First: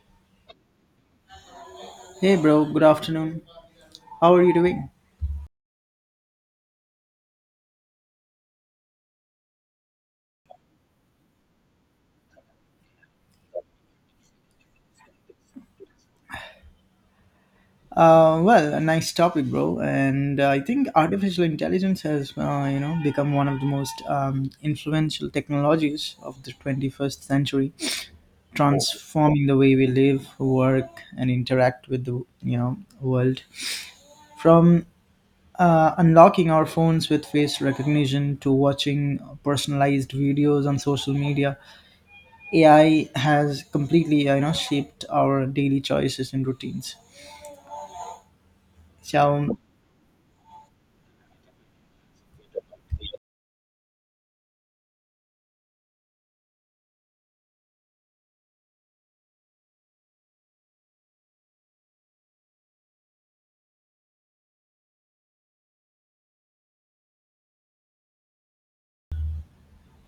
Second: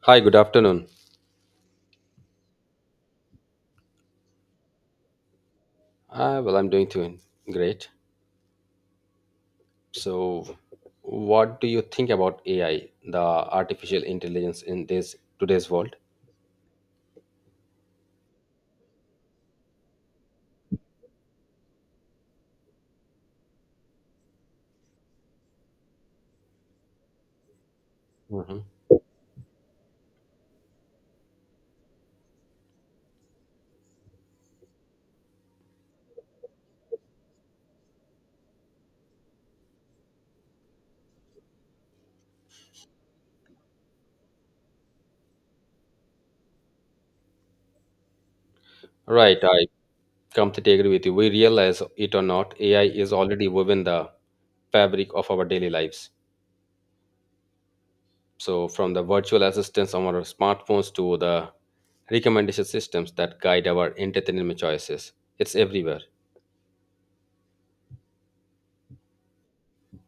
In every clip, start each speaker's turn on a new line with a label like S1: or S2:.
S1: Hi, good afternoon.
S2: Hey, bro. Good afternoon. How are you doing?
S1: Well, I'm doing great. So, what do you think about AI, the artificial intelligence in this today's world?
S2: Well, a nice topic, bro. And I think artificial intelligence has, become one of the most influential technologies of the 21st century,
S1: Hmm
S2: transforming the way we live, work, and interact with the, world. From Unlocking our phones with face recognition to watching personalized videos on social media, AI has completely, shaped our daily choices and routines.
S1: Right,
S2: So
S1: I completely agree with you. We realize it or not, AI is already woven the fabric of our daily lives. So, from the virtual assistants on our smartphones to the recommendation systems that guide our entertainment choices, it's everywhere.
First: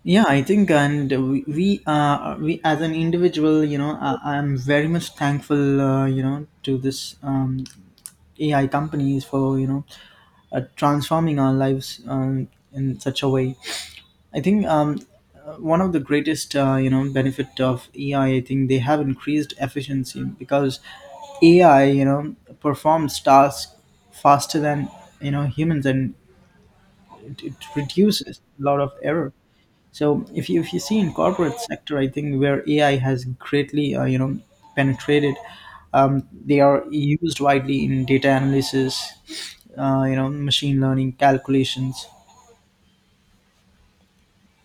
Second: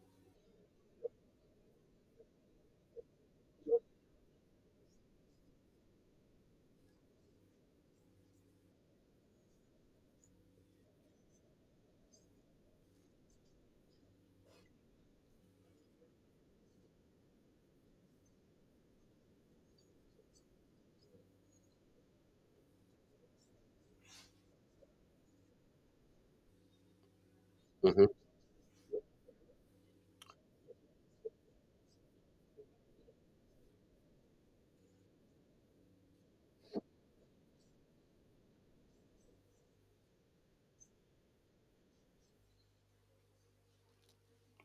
S2: yeah, I think, and we as an individual, I'm very much thankful, to this AI companies for transforming our lives in such a way. I think one of the greatest benefit of AI, I think they have increased efficiency because AI, performs tasks faster than humans, and it reduces a lot of error. So if you see in corporate sector, I think where AI has greatly penetrated, they are used widely in data analysis, machine learning calculations.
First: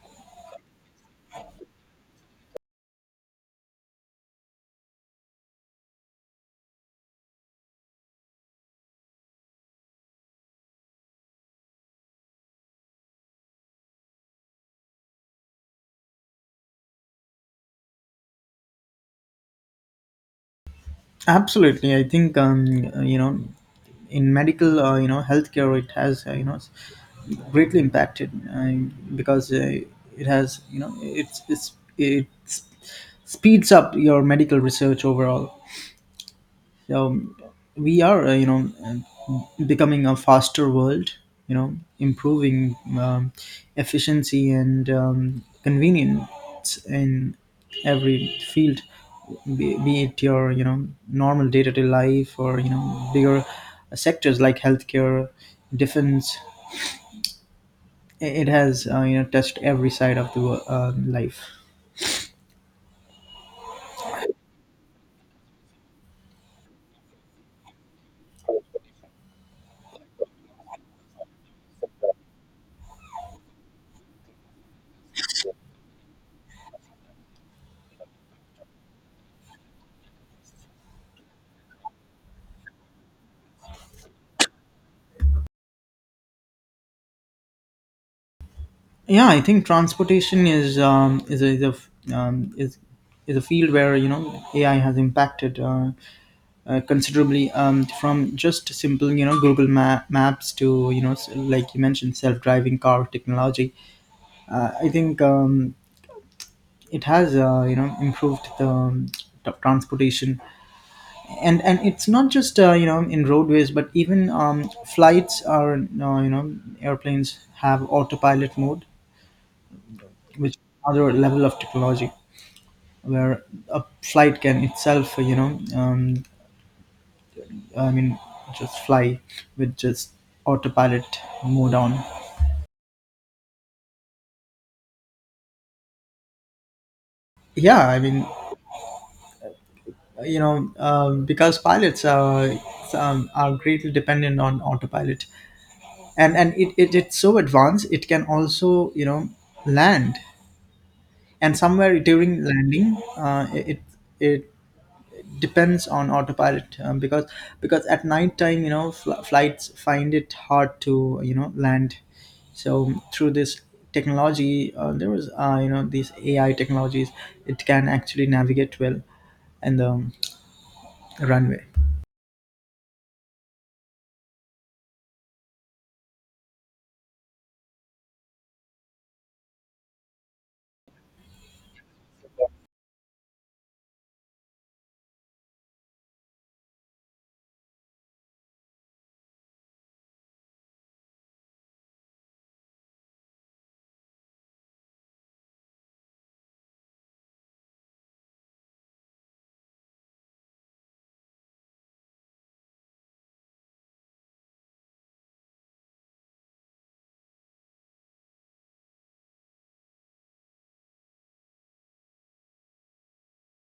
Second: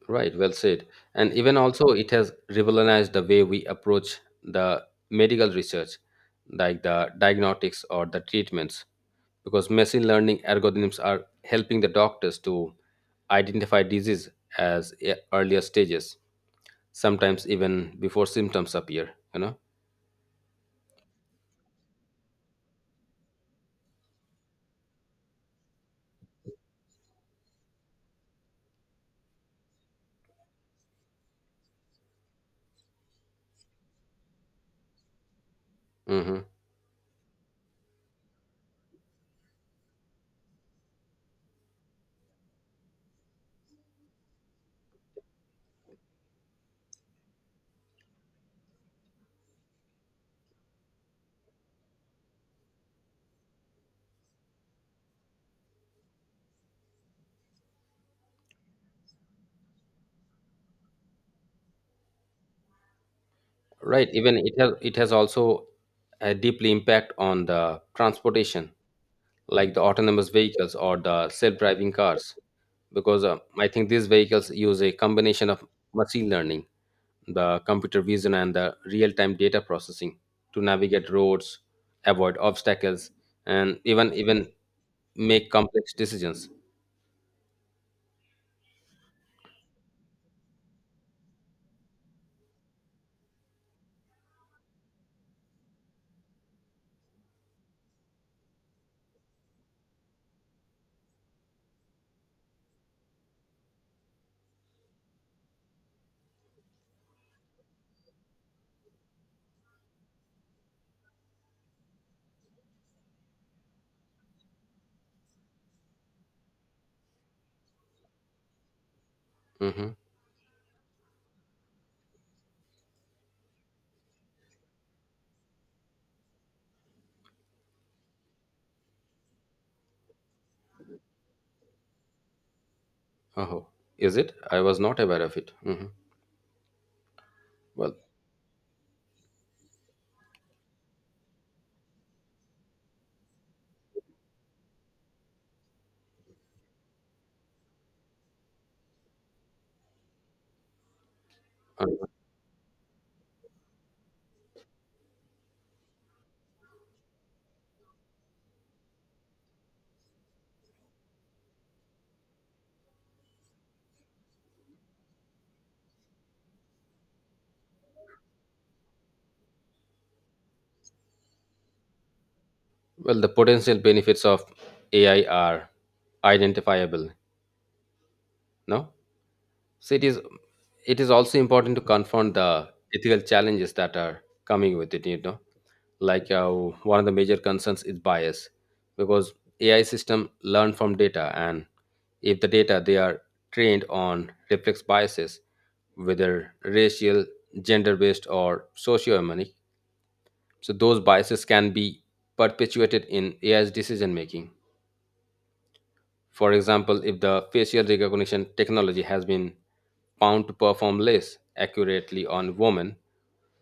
S1: Right, well said. And even also, it has revolutionized the way we approach the medical research, like the diagnostics or the treatments, because machine learning algorithms are helping the doctors to identify disease as earlier stages, sometimes even before symptoms appear.
S2: Absolutely, I think in medical healthcare it has greatly impacted because it has it speeds up your medical research overall.
S1: Hmm
S2: um, we are becoming a faster world, improving efficiency and convenience in every field, be it your normal day-to-day life or bigger sectors like healthcare, defense. It has touched every side of the life.
S1: right? Even it has also a deeply impact on the transportation, like the autonomous vehicles or the self-driving cars because I think these vehicles use a combination of machine learning, the computer vision, and the real time data processing to navigate roads, avoid obstacles, and even make complex decisions.
S2: Yeah, I think transportation is is a field where AI has impacted considerably. From just simple Google maps to like you mentioned self-driving car technology. I think it has improved the transportation, and it's not just in roadways but even flights are— airplanes have autopilot mode,
S1: Hmm
S2: which is another level of technology where a flight can itself, I mean, just fly with just autopilot mode on.
S1: Oh, is it? I was not aware of it. Hmm
S2: Yeah,
S1: Well,
S2: I mean, because pilots are greatly dependent on autopilot, and it it's so advanced it can also land, and
S1: uh,
S2: somewhere during landing, it it depends on autopilot because at night time flights find it hard to land, so through this technology, there was you know these AI technologies, it can actually navigate well and the runway.
S1: the potential benefits of AI are identifiable. No, so it is also important to confront the ethical challenges that are coming with it. Like one of the major concerns is bias because AI system learn from data and if the data they are trained on reflects biases, whether racial, gender based or socioeconomic, so those biases can be perpetuated in AI's decision making. For example, if the facial recognition technology has been found to perform less accurately on women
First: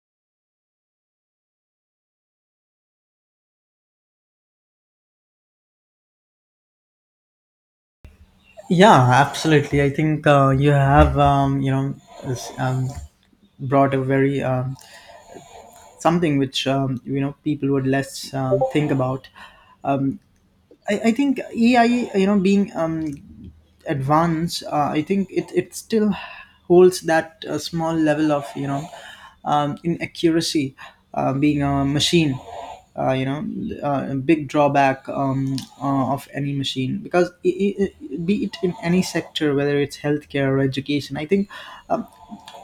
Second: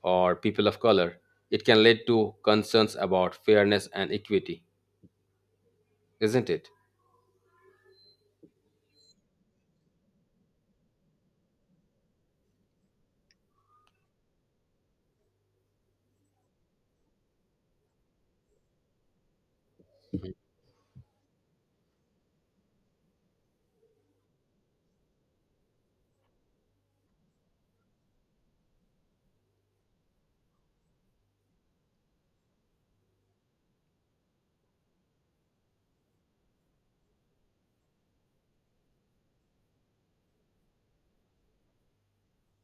S1: or people of color, it can lead to concerns about fairness and equity, isn't it?
S2: Yeah, absolutely, I think you have s- um, brought a very something which people would less think about. Um, I, I think AI, you know being advance, I think it still holds that small level of inaccuracy, being a machine, uh, you know a big drawback of any machine. Because I- Be it in any sector, whether it's healthcare or education, I think um,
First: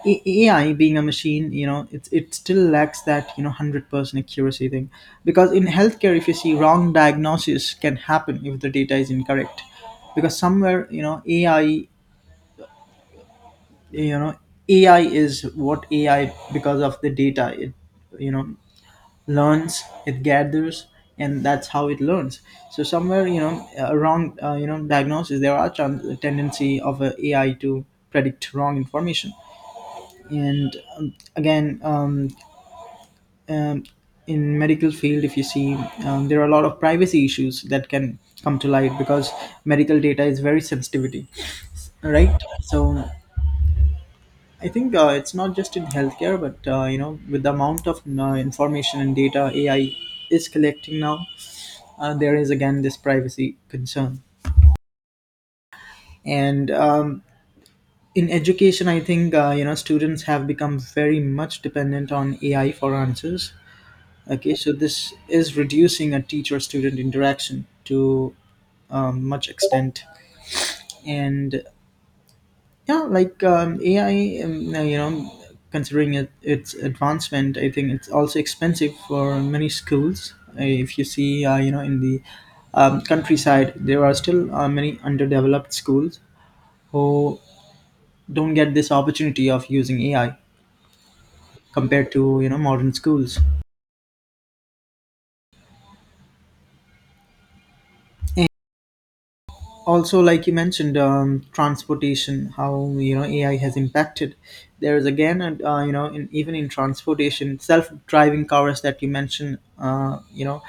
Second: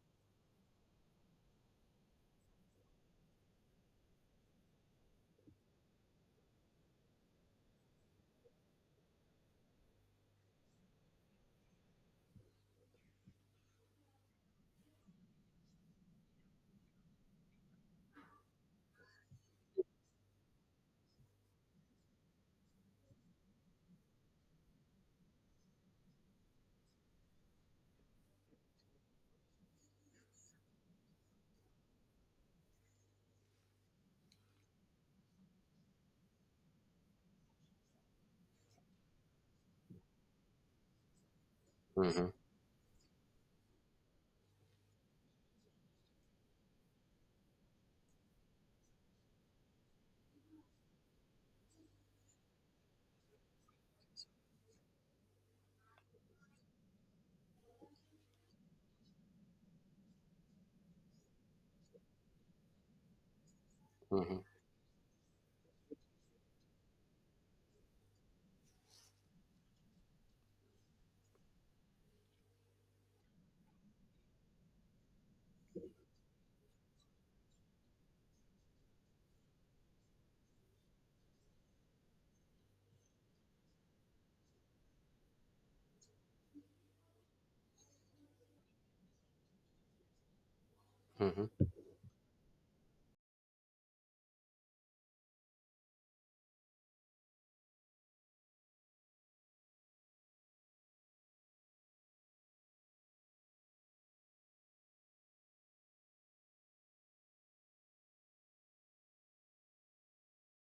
S2: AI being a machine, it still lacks that, 100% accuracy thing. Because in healthcare, if you see, wrong diagnosis can happen if the data is incorrect. Because somewhere, AI, you know, AI is what AI, because of the data, it, you know, learns, it gathers, and that's how it learns. So somewhere, a wrong, diagnosis, there are tendency of a AI to predict wrong information. And again um, in medical field, if you see, there are a lot of privacy issues that can come to light because medical data is very sensitivity,
S1: Hmm
S2: right? So I think it's not just in healthcare but, with the amount of information and data AI is collecting now, there is again this privacy concern. And In education, I think students have become very much dependent on AI for answers.
S1: hmm
S2: Okay, so this is reducing a teacher student interaction to much extent. And yeah, AI, now, considering it, its advancement, I think it's also expensive for many schools. If you see, in the countryside, there are still many underdeveloped schools who don't get this opportunity of using AI
S1: hmm
S2: compared to, modern schools. Also like you mentioned transportation, how AI has impacted, there is again, and even in transportation self-driving cars that you mentioned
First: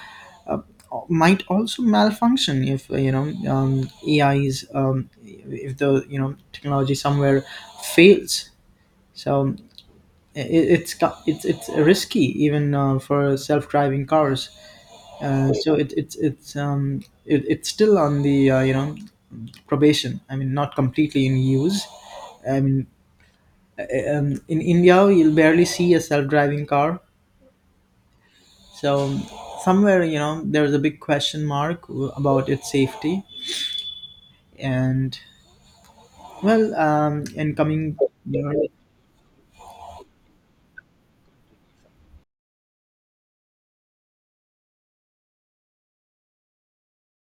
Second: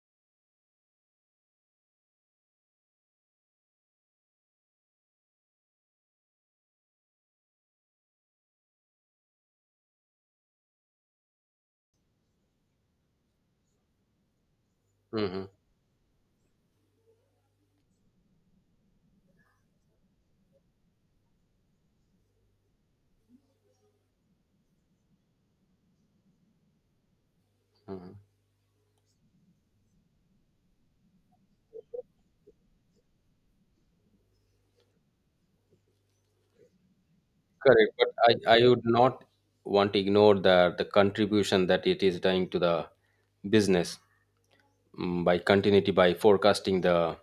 S2: uh, might also malfunction if AI is— if the technology somewhere fails. So it, it's co- it's risky even for self-driving cars.
S1: hmm
S2: Uh, so it, it's it's um it, it's still on the probation. I mean, not completely in use. I mean, in India, you'll barely see a self-driving car.
S1: hmm
S2: So somewhere, there's a big question mark about its safety. And well, and
S1: Correct,
S2: coming,
S1: but
S2: you
S1: I,
S2: know,
S1: I would not want to ignore the contribution that it is doing to the business, mm, by continuity, by forecasting the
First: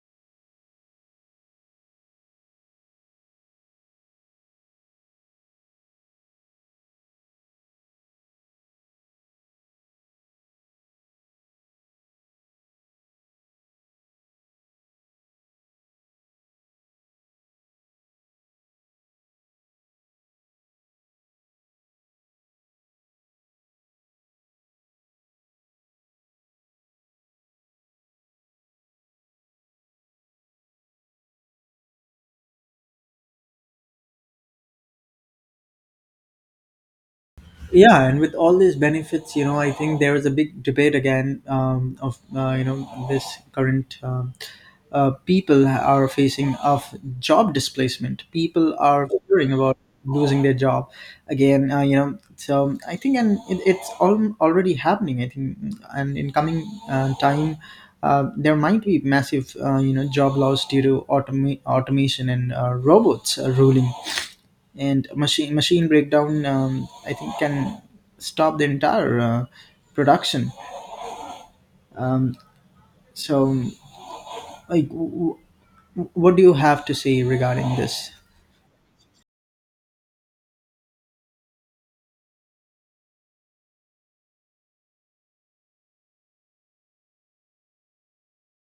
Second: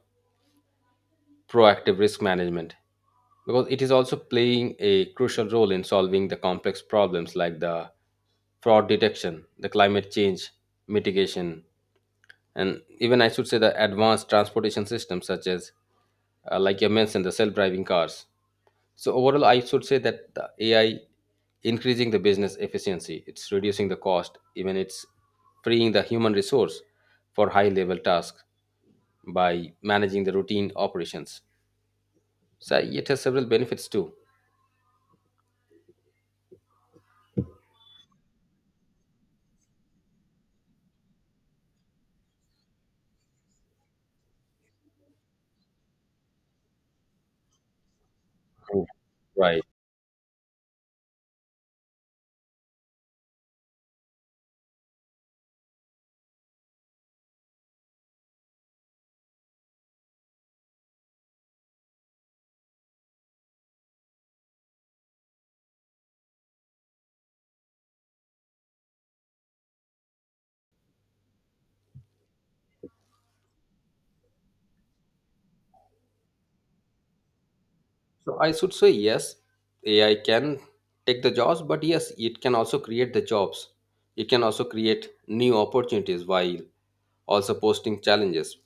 S1: proactive risk management. Because it is also playing a crucial role in solving the complex problems like the fraud detection, the climate change mitigation, and even I should say the advanced transportation systems such as, like you mentioned, the self-driving cars. So overall, I should say that the AI increasing the business efficiency, it's reducing the cost, even it's freeing the human resource for high-level tasks by managing the routine operations. So it has several benefits too.
S2: yeah, and with all these benefits, I think there is a big debate again of you know this current people are facing of job displacement. People
S1: Mm.
S2: are worrying
S1: Right.
S2: about losing their job again. So I think it's all already happening, I think, and in coming time, there might be massive, job loss due to automation and robots ruling, and machine breakdown. I think can stop the entire production. So, like, w- what do you have to say regarding this?
S1: So I should say yes, AI can take the jobs, but yes, it can also create the jobs. It can also create new opportunities while also posting challenges.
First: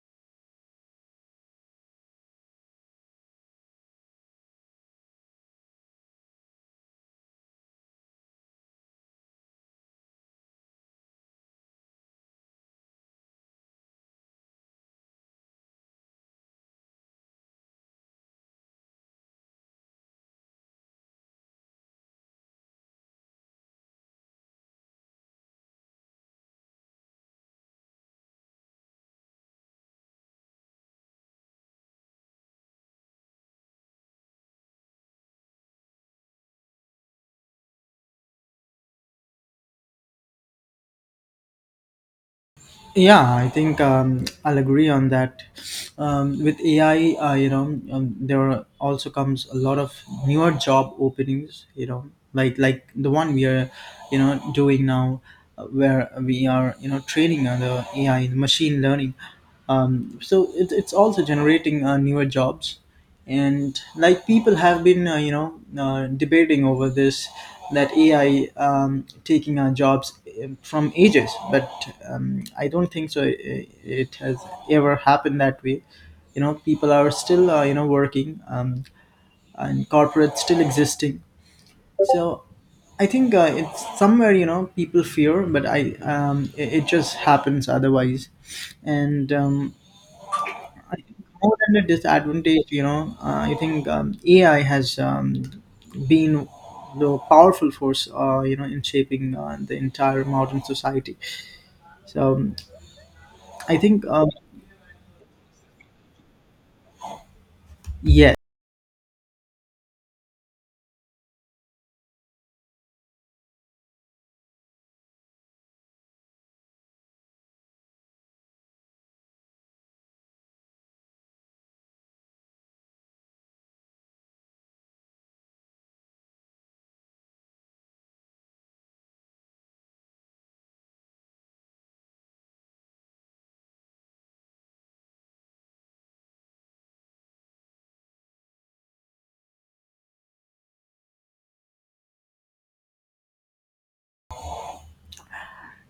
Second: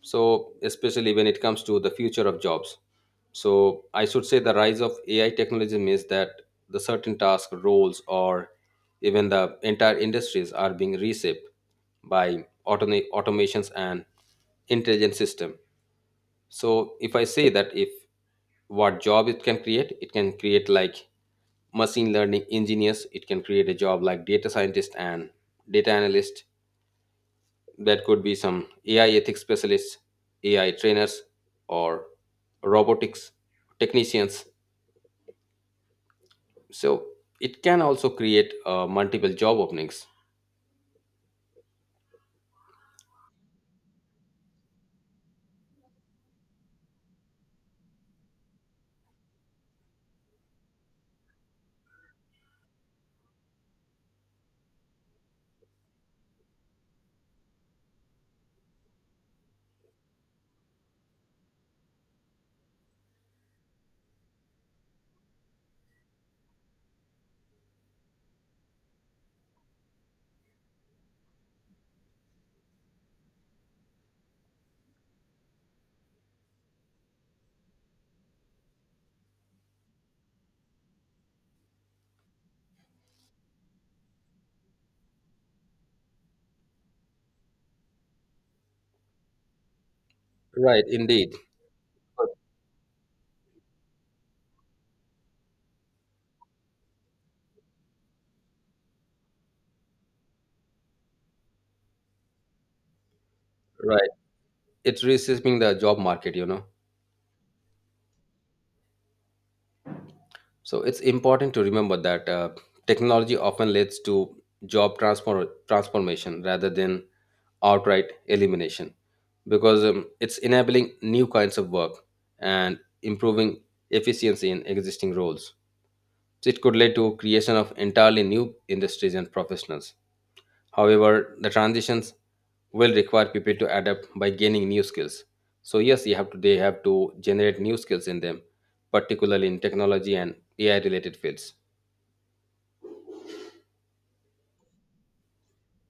S1: So especially when it comes to the future of jobs. So I should say the rise of AI technology means that the certain task roles or even the entire industries are being reshaped by automations and intelligent system. So if I say that if what job it can create, it can create like machine learning engineers, it can create a job like data scientist and data analyst, that could be some AI ethics specialists, AI trainers, or robotics technicians. So it can also create multiple job openings.
S2: Yeah, I think I'll agree on that. With AI, there are also comes a lot of newer job openings. You know, like the one we are, doing now, where we are, training on the AI, the machine learning. So it's also generating newer jobs, and like people have been debating over this, that AI taking our jobs from ages, but I don't think so it has ever happened that way. You know, people are still working, and corporates still existing. So I think it's somewhere, people fear, but it just happens otherwise. And
S1: Right,
S2: I think
S1: indeed.
S2: more than a disadvantage, I think AI has been the powerful force, in shaping the entire modern society. So um, I think,
S1: Right,
S2: um,
S1: it's reshaping the job market, you know.
S2: yeah.
S1: So it's important to remember that technology often leads to job transformation rather than outright elimination because it's enabling new kinds of work and improving efficiency in existing roles. So it could lead to creation of entirely new industries and professionals. However, the transitions will require people to adapt by gaining new skills. So yes, you have to, they have to generate new skills in them, particularly in technology and AI related fields.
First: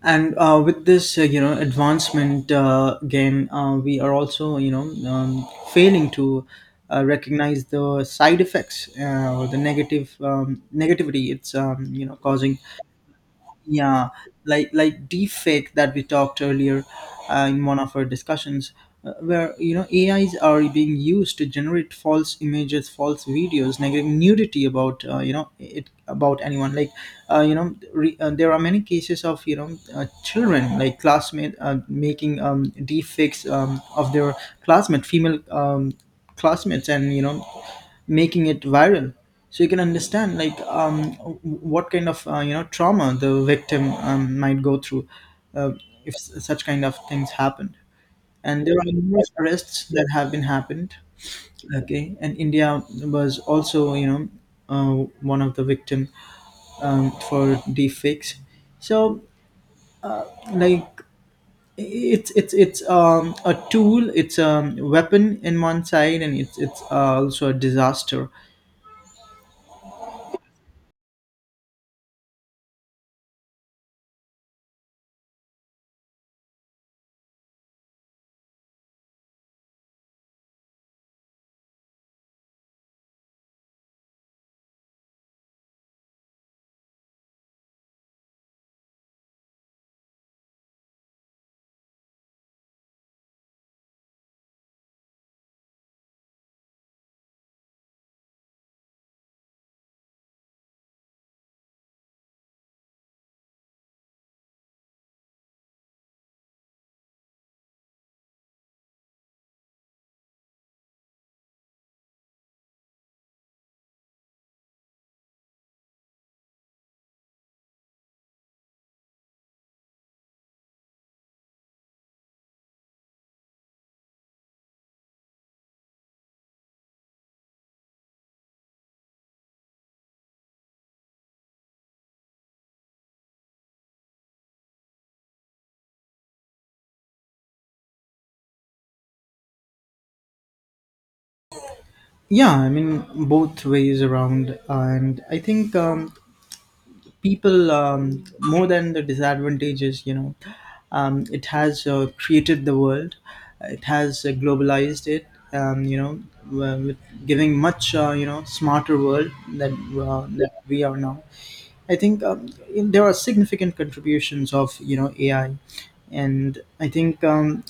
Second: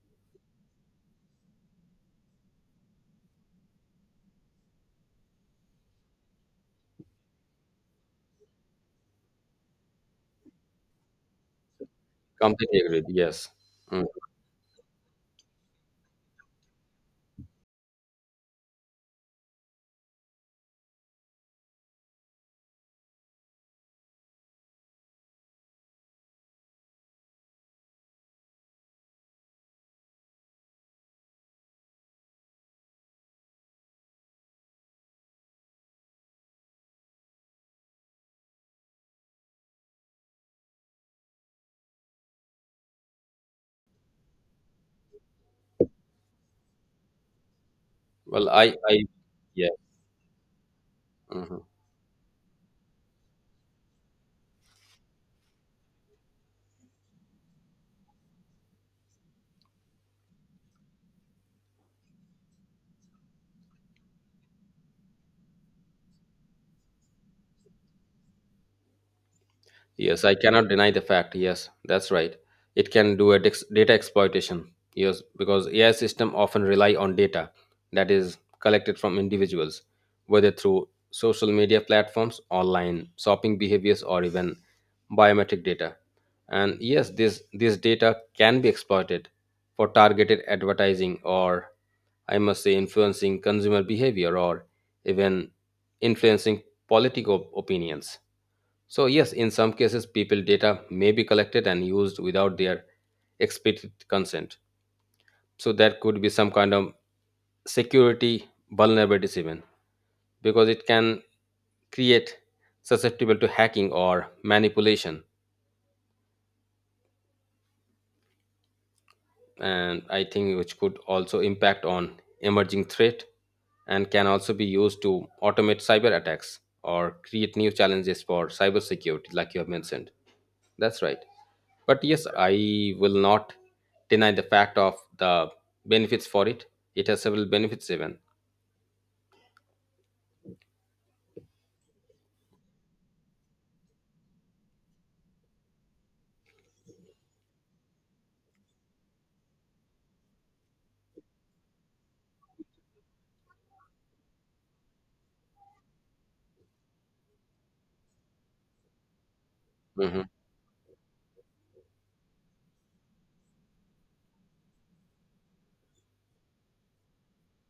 S2: And with this, advancement, we are also, failing to recognize the side effects or the negative negativity it's, causing.
S1: Completely agreed. Yes. Mm.
S2: Yeah, like deepfake that we talked earlier in one of our discussions, where AIs are being used to generate false images, false videos, negative nudity about you know it about anyone. There are many cases of children, like classmate making deepfakes of their classmate female classmates, and making it viral. So you can understand like what kind of trauma the victim might go through, uh, if such kind of things happened.
S1: Well,
S2: And there
S1: I
S2: are
S1: I
S2: numerous
S1: Yeah.
S2: arrests that have been happened.
S1: Mhm.
S2: Okay, and India was also, uh, one of the victim for deepfakes. So like it's a tool, it's a weapon in one side, and it's also a disaster.
S1: Yes, I cannot deny the fact. Yes, that's right. It can do a data exploitation. Yes, because AI system often rely on data that is collected from individuals, whether through social media platforms, online shopping behaviors, or even biometric data. And yes, this data can be exploited for targeted advertising, or I must say, influencing consumer behavior, or even influencing political opinions. So, yes, in some cases, people data may be collected and used without their explicit consent. So, that could be some kind of security vulnerabilities, even because it can create susceptible to hacking or manipulation. And I think which could also impact on emerging threat and can also be used to automate cyber attacks or create new challenges for cybersecurity, like you have mentioned. That's right. But yes, I will not deny the fact of the benefits for it. It has several benefits even.
S2: Yeah, I mean both ways around, and I think people, more than the disadvantages, it has created the world, it has globalized it, with giving much smarter world
S1: Hmm
S2: that we are now. I think there are significant contributions of AI, and I think um,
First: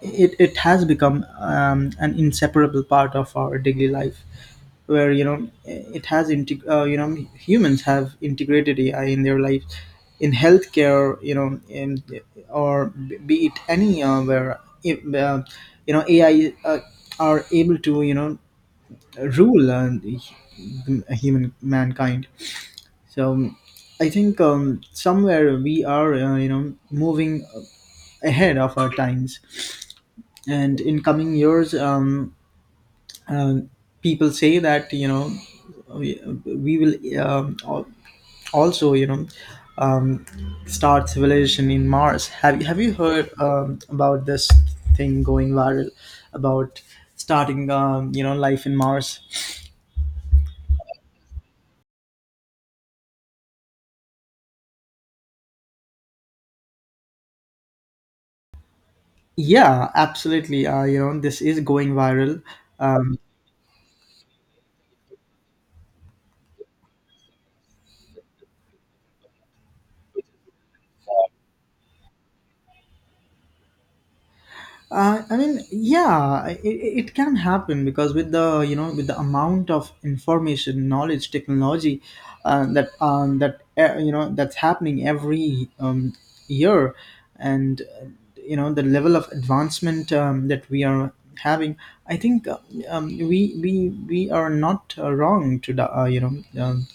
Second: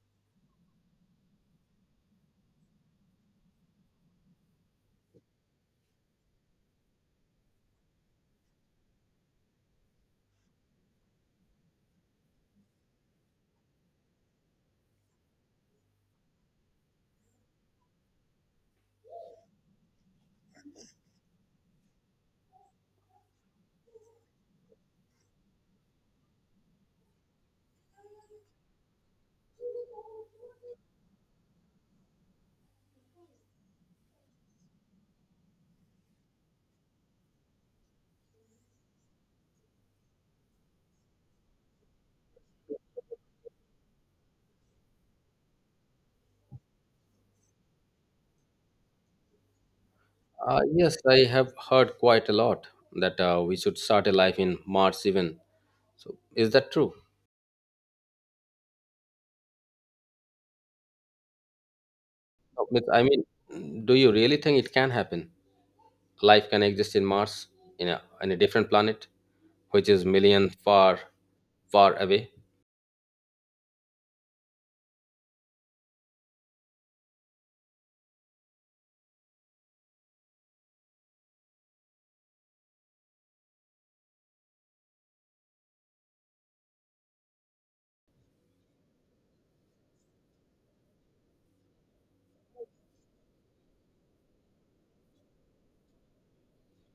S2: it it has become an inseparable part of our daily life, where you know it has integ- you know humans have integrated AI in their lives, in healthcare, or be it anywhere, if, you know AI are able to rule the human mankind. So I think somewhere we are moving ahead of our times, and in coming years um, people say that we, we will um, al- also um, start civilization in Mars. Have you heard about this thing going viral about starting life in Mars?
S1: Yes, I have heard quite a lot that we should start a life in Mars even. So is that true?
S2: Yeah, absolutely. This is going viral.
S1: But I
S2: Um,
S1: mean, do you really think it can happen? Life can exist in Mars, in a, in a different planet, which is million far, far away.
S2: I mean, yeah, it can happen, because with the amount of information, knowledge, technology, that's happening every year, and the level of advancement that we are having, I think we are not wrong to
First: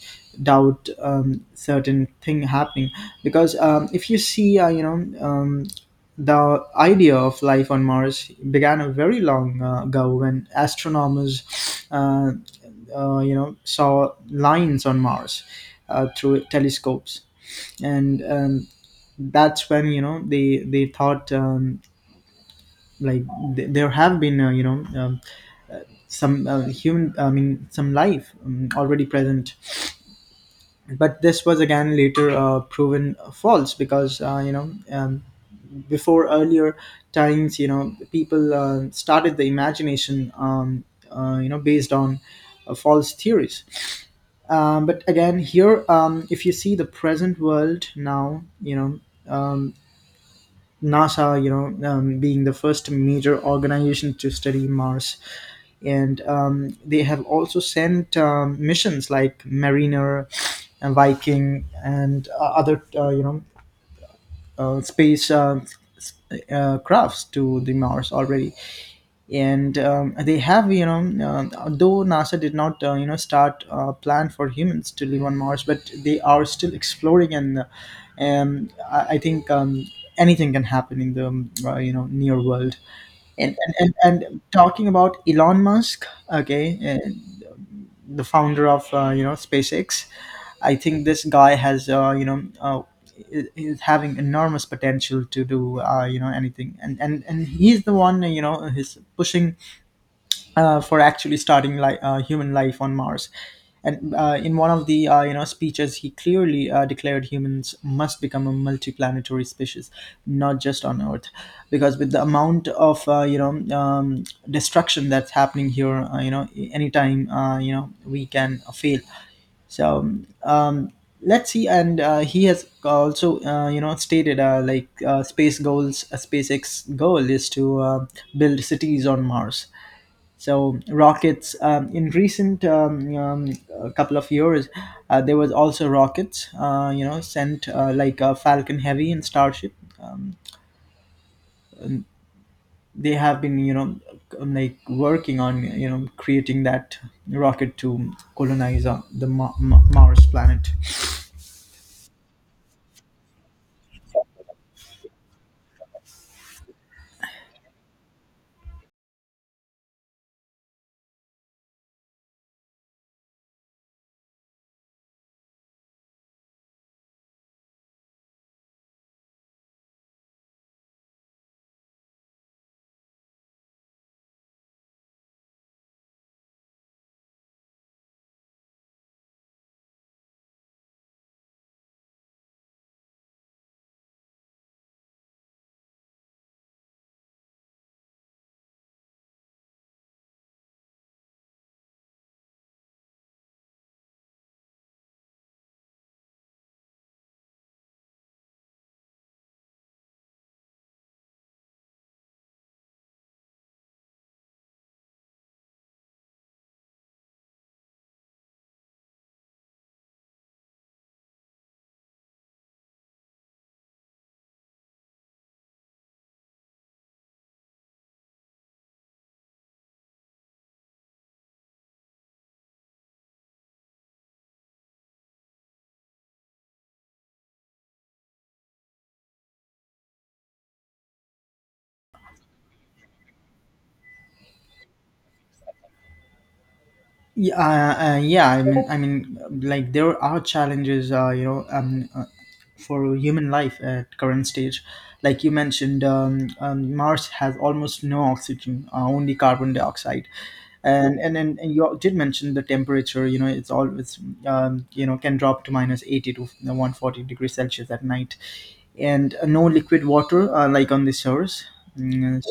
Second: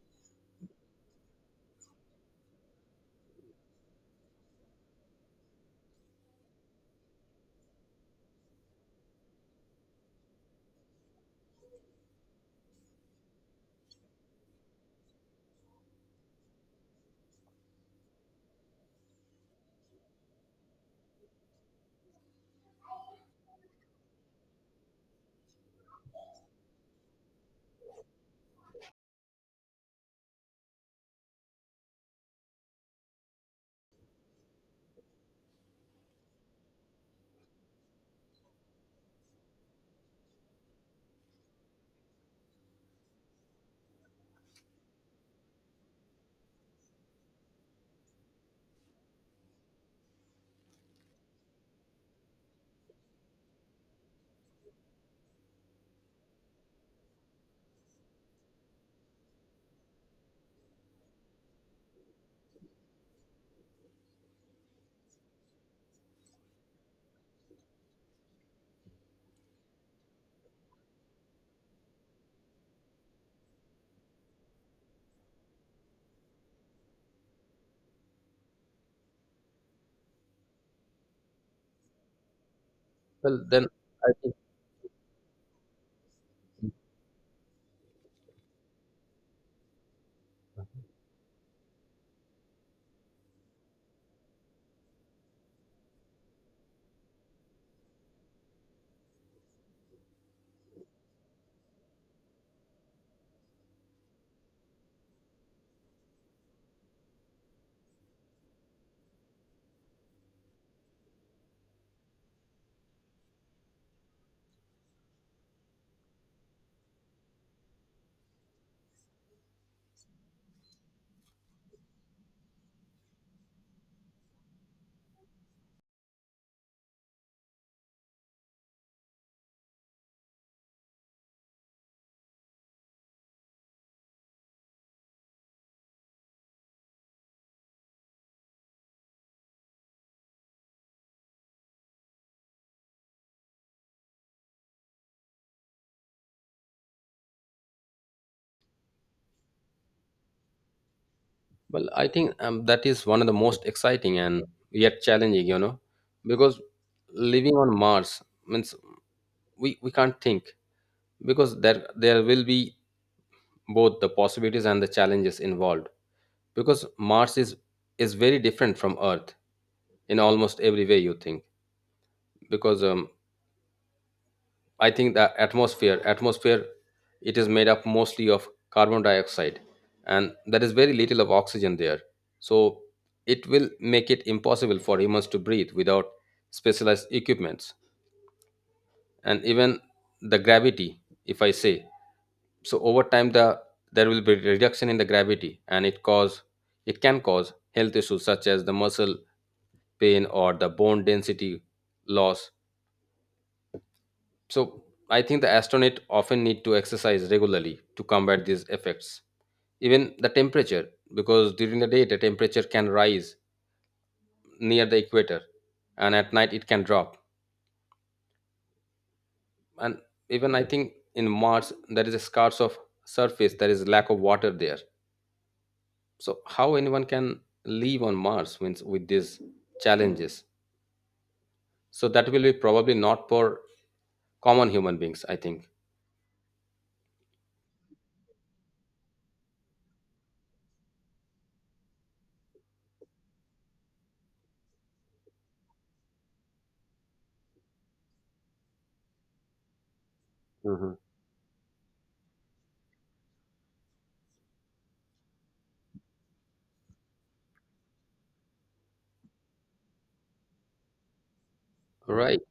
S2: doubt certain thing happening, because if you see. Um, the idea of life on Mars began a very long ago, when astronomers, uh, saw lines on Mars through telescopes, and that's when they thought, like, there have been, some human, I mean, some life already present, but this was again later proven false, because before earlier times, people started the imagination, based on false theories. But again here, if you see the present world now, um, NASA, being the first major organization to study Mars, and they have also sent missions like Mariner and Viking, and other space s- crafts to the Mars already, and they have you know though NASA did not start a plan for humans to live on Mars, but they are still exploring, and I think. Anything can happen in the near world,
S1: Well,
S2: and
S1: then
S2: and, and
S1: I.
S2: and talking about Elon Musk. Okay, uh, the founder of SpaceX. I think this guy has you know I- is having enormous potential to do anything, and he's the one, who's pushing for actually starting like human life on Mars. And in one of the speeches, he clearly declared humans must become a multiplanetary species, not just on Earth, because with the amount of destruction that's happening here, anytime we can fail. So um, let's see. And he has also stated, like, space goals, a SpaceX goal is to build cities on Mars. So rockets, in recent a couple of years, there was also rockets. Sent, like, Falcon Heavy and Starship. Um, they have been, like, working on, creating that rocket to colonize the Mars planet.
S1: Well, I think that is one of the most exciting and yet challenging, you know, because living on Mars means we can't think because there will be both the possibilities and the challenges involved because Mars is very different from Earth in almost every way you think because I think the atmosphere it is made up mostly of carbon dioxide and there is very little of oxygen there. So it will make it impossible for humans to breathe without specialized equipments and even the gravity if I say. So over time the there will be reduction in the gravity and it cause it can cause health issues such as the muscle pain or the bone density loss. So I think the astronaut often need to exercise regularly to combat these effects. Even the temperature, because during the day the temperature can rise near the equator and at night it can drop. And even I think in Mars there is a scarce of surface, there is lack of water there. So how anyone can live on Mars means with these challenges. So that will be probably not for common human beings, I think.
S2: Yeah, yeah. I mean, like, there are challenges, for human life at current stage. Like you mentioned, Mars has almost no oxygen, only carbon dioxide,
S1: Hmm
S2: and you did mention the temperature. You know, it's always can drop to minus 80 to 140 degrees Celsius at night, and no liquid water, like, on the shores.
S1: Right.
S2: Mm,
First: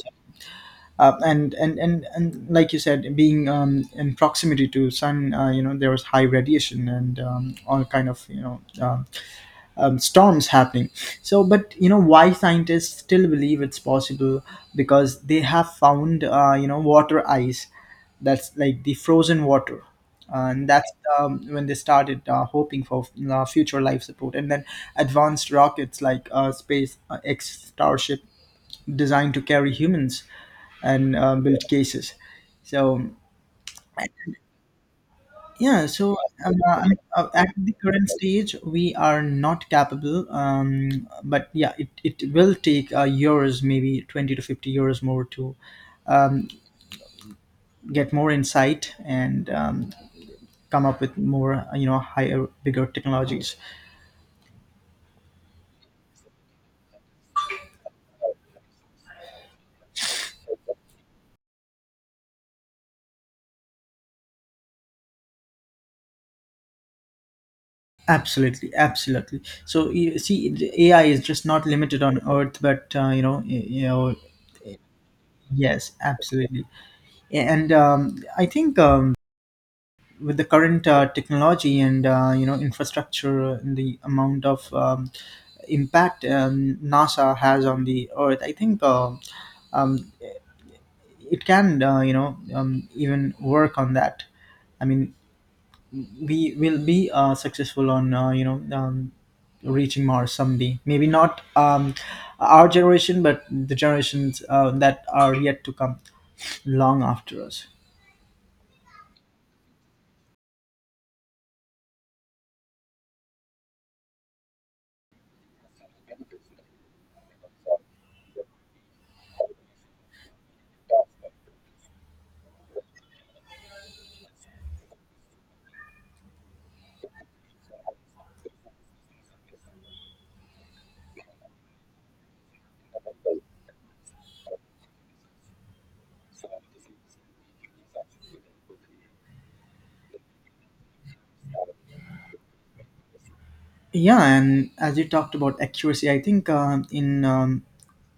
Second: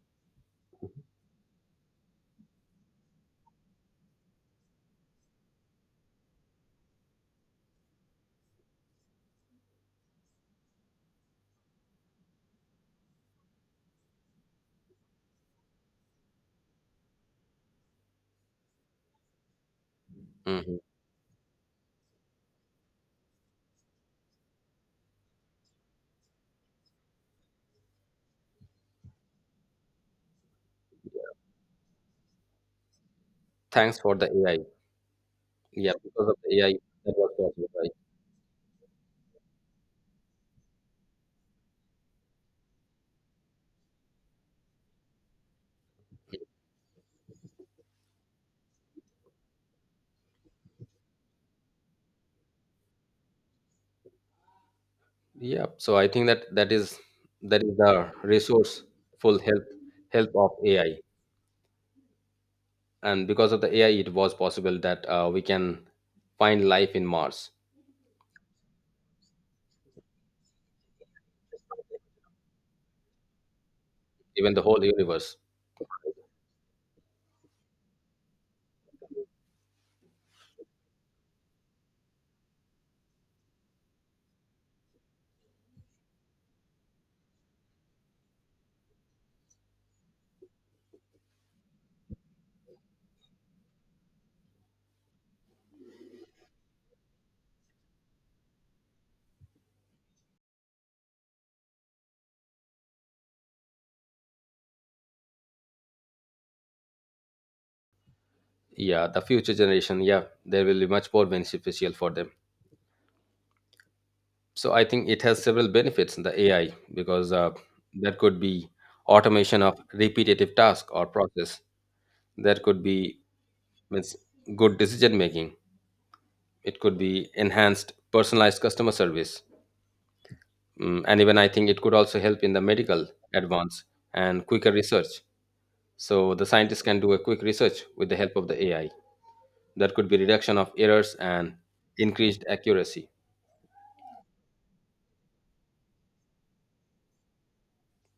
S2: and like you said, being in proximity to sun, there was high radiation, and all kind of storms happening. So, but, why scientists still believe it's possible, because they have found, water ice, that's like the frozen water, and
S1: hmm
S2: that's when they started hoping for future life support, and then advanced rockets like space x Starship, designed to carry humans and build cases. So,
S1: Thanks for the AI.
S2: yeah,
S1: Yeah,
S2: so
S1: because of
S2: um,
S1: the AI
S2: uh,
S1: that was
S2: at
S1: possible,
S2: the
S1: right?
S2: current stage, we are not capable. But yeah, it will take years, maybe 20 to 50 years more to get more insight, and come up with more, higher, bigger technologies.
S1: Yeah. So I think that that is the resourceful help of AI, and because of the AI, it was possible that we can find life in Mars,
S2: Absolutely, absolutely. So you see, the AI is just not limited on Earth, but
S1: even the whole universe.
S2: yes, absolutely. And I think, with the current technology, and infrastructure, and the amount of impact NASA has on the Earth, I think um, it can, even work on that. I mean, we will be successful on, reaching Mars someday. Maybe not our generation, but the generations that are yet to come, long after us.
S1: Yeah, the future generation, yeah, there will be much more beneficial for them. So I think it has several benefits in the AI because that could be automation of repetitive task or process, that could be means good decision making, it could be enhanced personalized customer service. Mm, and even I think it could also help in the medical advance and quicker research, so the scientists can do a quick research with the help of the AI. That could be reduction of errors and increased accuracy.
S2: Yeah, and as you talked about accuracy, I think in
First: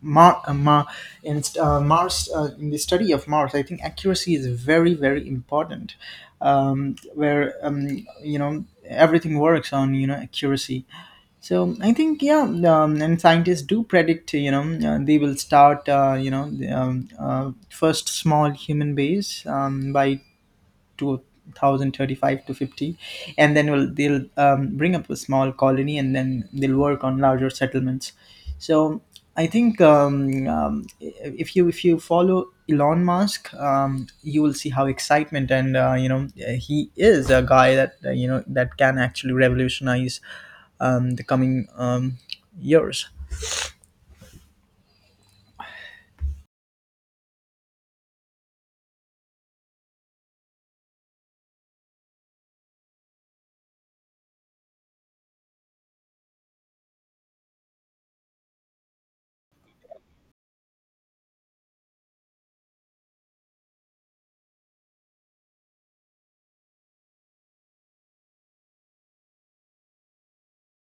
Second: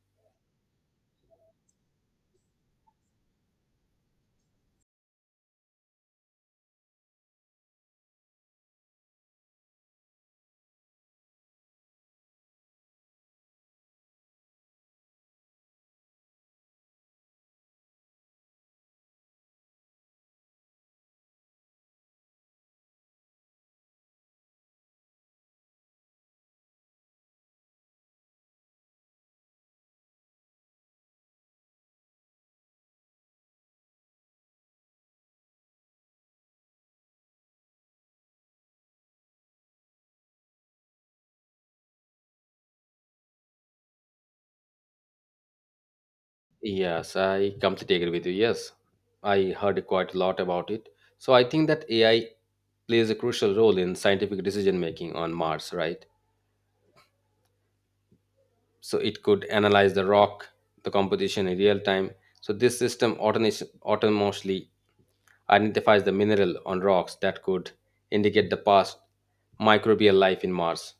S2: Mar- Mar- in Mars in the study of Mars, I think accuracy is very very important. Where, everything works on, you know, accuracy. So I think, yeah, and scientists do predict, they will start, first small human base by 2035 to 50, and then will they'll bring up a small colony, and then they'll work on larger settlements. So I think, if you follow Elon Musk, you will see how excitement, and he is a guy that you know that can actually revolutionize the coming um, years.
S1: Yes, I completely agree with you. Yes, I heard quite a lot about it. So I think that AI plays a crucial role in scientific decision making on Mars, right? So it could analyze the rock, the composition in real time. So this system autonomously identifies the mineral on rocks that could indicate the past microbial life in Mars.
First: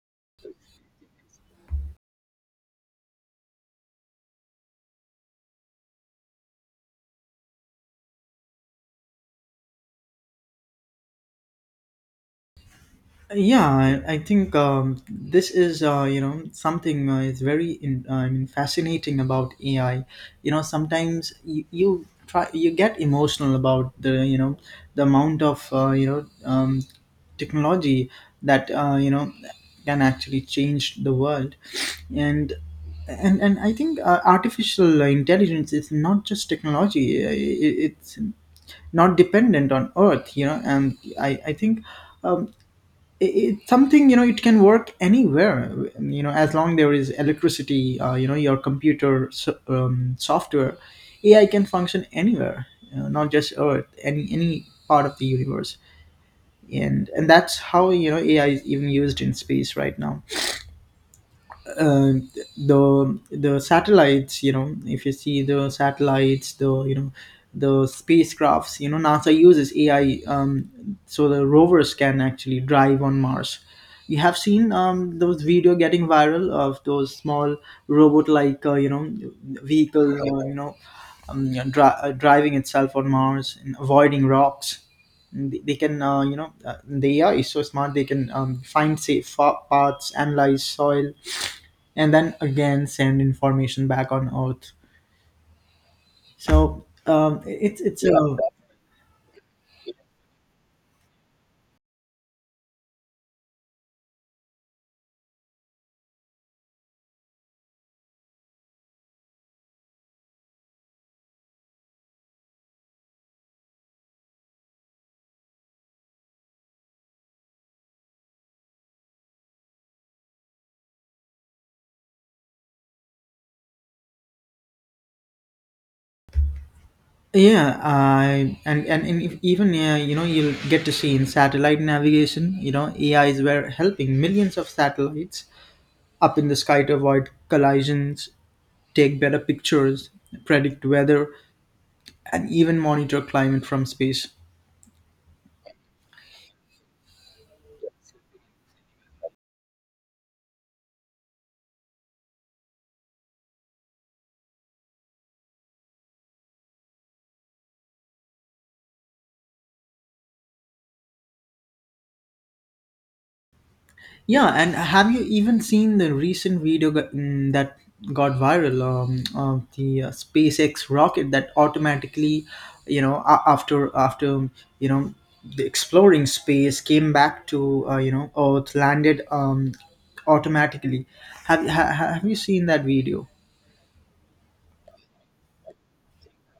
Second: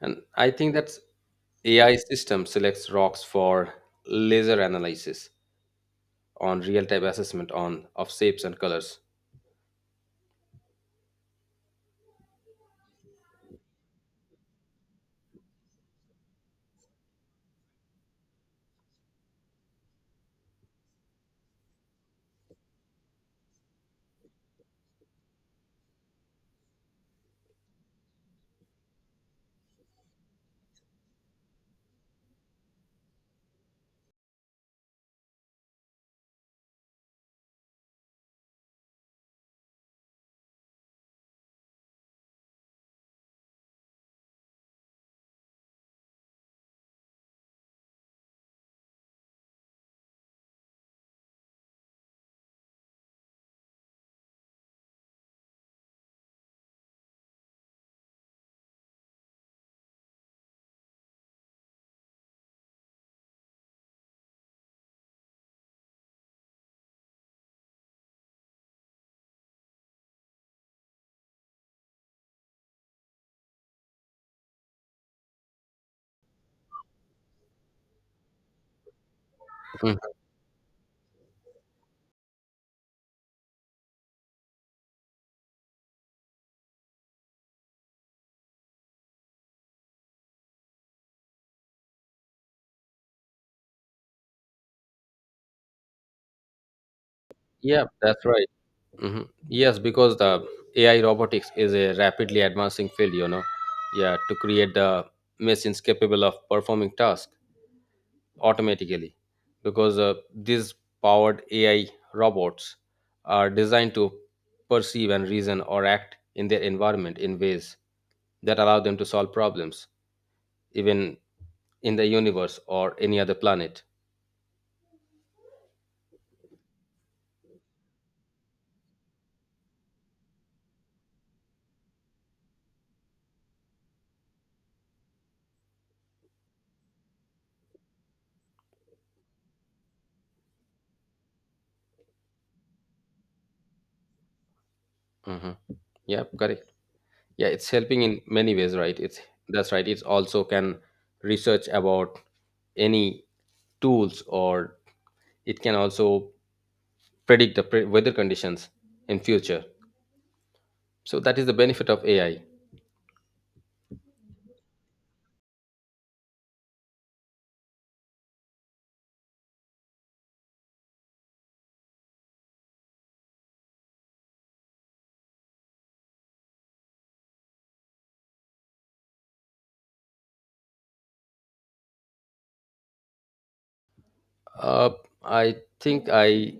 S1: And I think that AI system selects rocks for laser analysis on real-time assessment on of shapes and colors.
S2: Yeah, I think, this is, something is very I mean, fascinating about AI. You know, sometimes you try, you get emotional about the amount of, technology that, can actually change the world. And and and I think artificial intelligence is not just technology, it's not dependent on Earth, you know, and I think, um, it's something, you know, it can work anywhere, you know, as long there is electricity, your computer software, AI can function anywhere, you know, not just Earth, any part of the universe. And that's how, you know, AI is even used in space right now. uh, the satellites, you know, if you see the satellites, the spacecrafts, you know, NASA uses AI. So the rovers can actually drive on Mars. You have seen those video getting viral, of those small robot like,
S1: Mhm.
S2: vehicle, driving itself on Mars and avoiding rocks. They can, the AI is so smart, they can find safe paths, analyze soil, and then again send information back on Earth. So it's
S1: Yeah,
S2: it's Yeah.
S1: that's
S2: uh,
S1: right. hmm Yes, because the AI robotics is a rapidly advancing field, you know. Yeah, to create the machines capable of performing tasks automatically, because these powered AI robots are designed to perceive and reason or act in their environment in ways that allow them to solve problems, even in the universe or any other planet.
S2: Yeah, I and if, even yeah, you know, you'll get to see in satellite navigation. You know, A is were helping millions of satellites up in the sky, to avoid collisions, take better pictures, predict weather, and even monitor climate from space.
S1: Hmm Yeah, correct. Yeah, it's helping in many ways, right? It's, that's right, it's also can research about any tools or it can also predict the weather conditions in future. So that is the benefit of AI.
S2: Yeah, and have you even seen the recent video, that got viral, of the SpaceX rocket, that automatically, you know, after you know the exploring space, came back to, Earth, landed automatically. Have you seen that video?
S1: uh, I think I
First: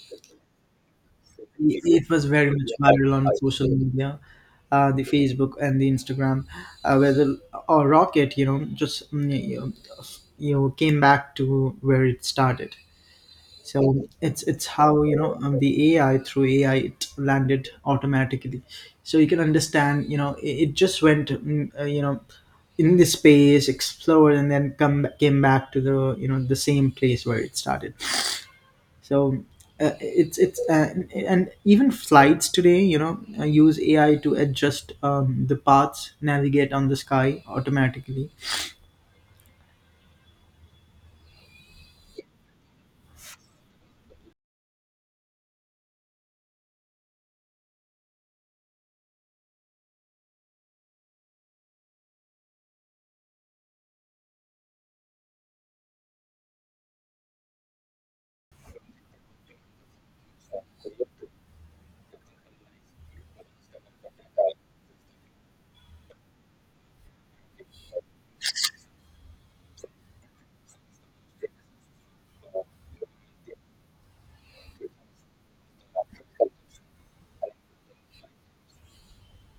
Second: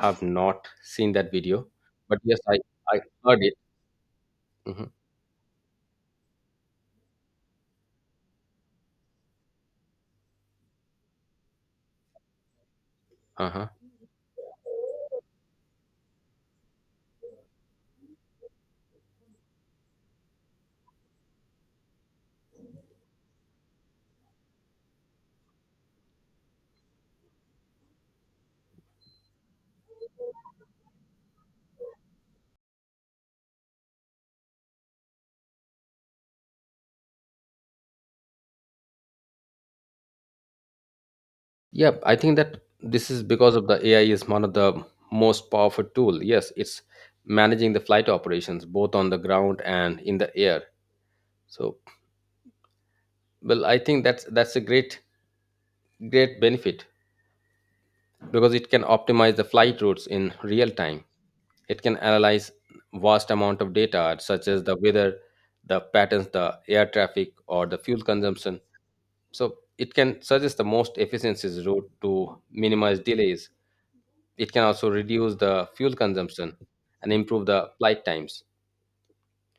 S1: have not seen that video,
S2: It
S1: but
S2: was
S1: yes,
S2: very
S1: i
S2: much
S1: i
S2: viral on
S1: heard it.
S2: social media,
S1: Mhm.
S2: the Facebook and the Instagram. Whether or rocket, you know, just, you know, came back to where it started.
S1: Uh-huh.
S2: So it's how, you know, the AI, through AI, it landed automatically. So you can understand, you know, it just went, in the space, explored, and then come came back to the you know the same place where it started. So, it's and even flights today, you know, use AI to adjust the paths, navigate on the sky automatically.
S1: Yeah, I think that this is because of the AI is one of the most powerful tool. Yes, it's managing the flight operations both on the ground and in the air. So, well, I think that's a great great benefit because it can optimize the flight routes in real time. It can analyze vast amount of data such as the weather, the patterns, the air traffic, or the fuel consumption. So it can suggest the most efficiencies route to minimize delays. It can also reduce the fuel consumption and improve the flight times.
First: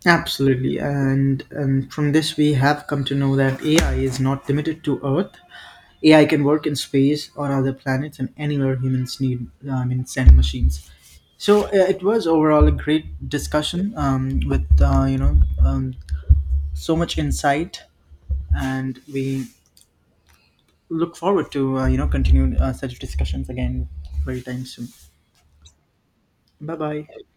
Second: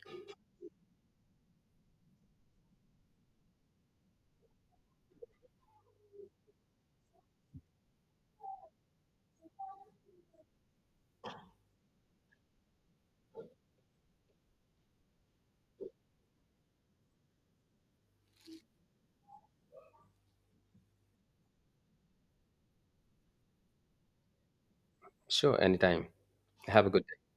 S2: Absolutely, and from this we have come to know that AI is not limited to Earth. AI can work in space or other planets, and anywhere humans need, I mean, send machines. So it was overall a great discussion, with, um, so much insight, and we look forward to, continue such discussions again very time soon.
S1: Sure, anytime.
S2: Bye
S1: Have a good
S2: bye.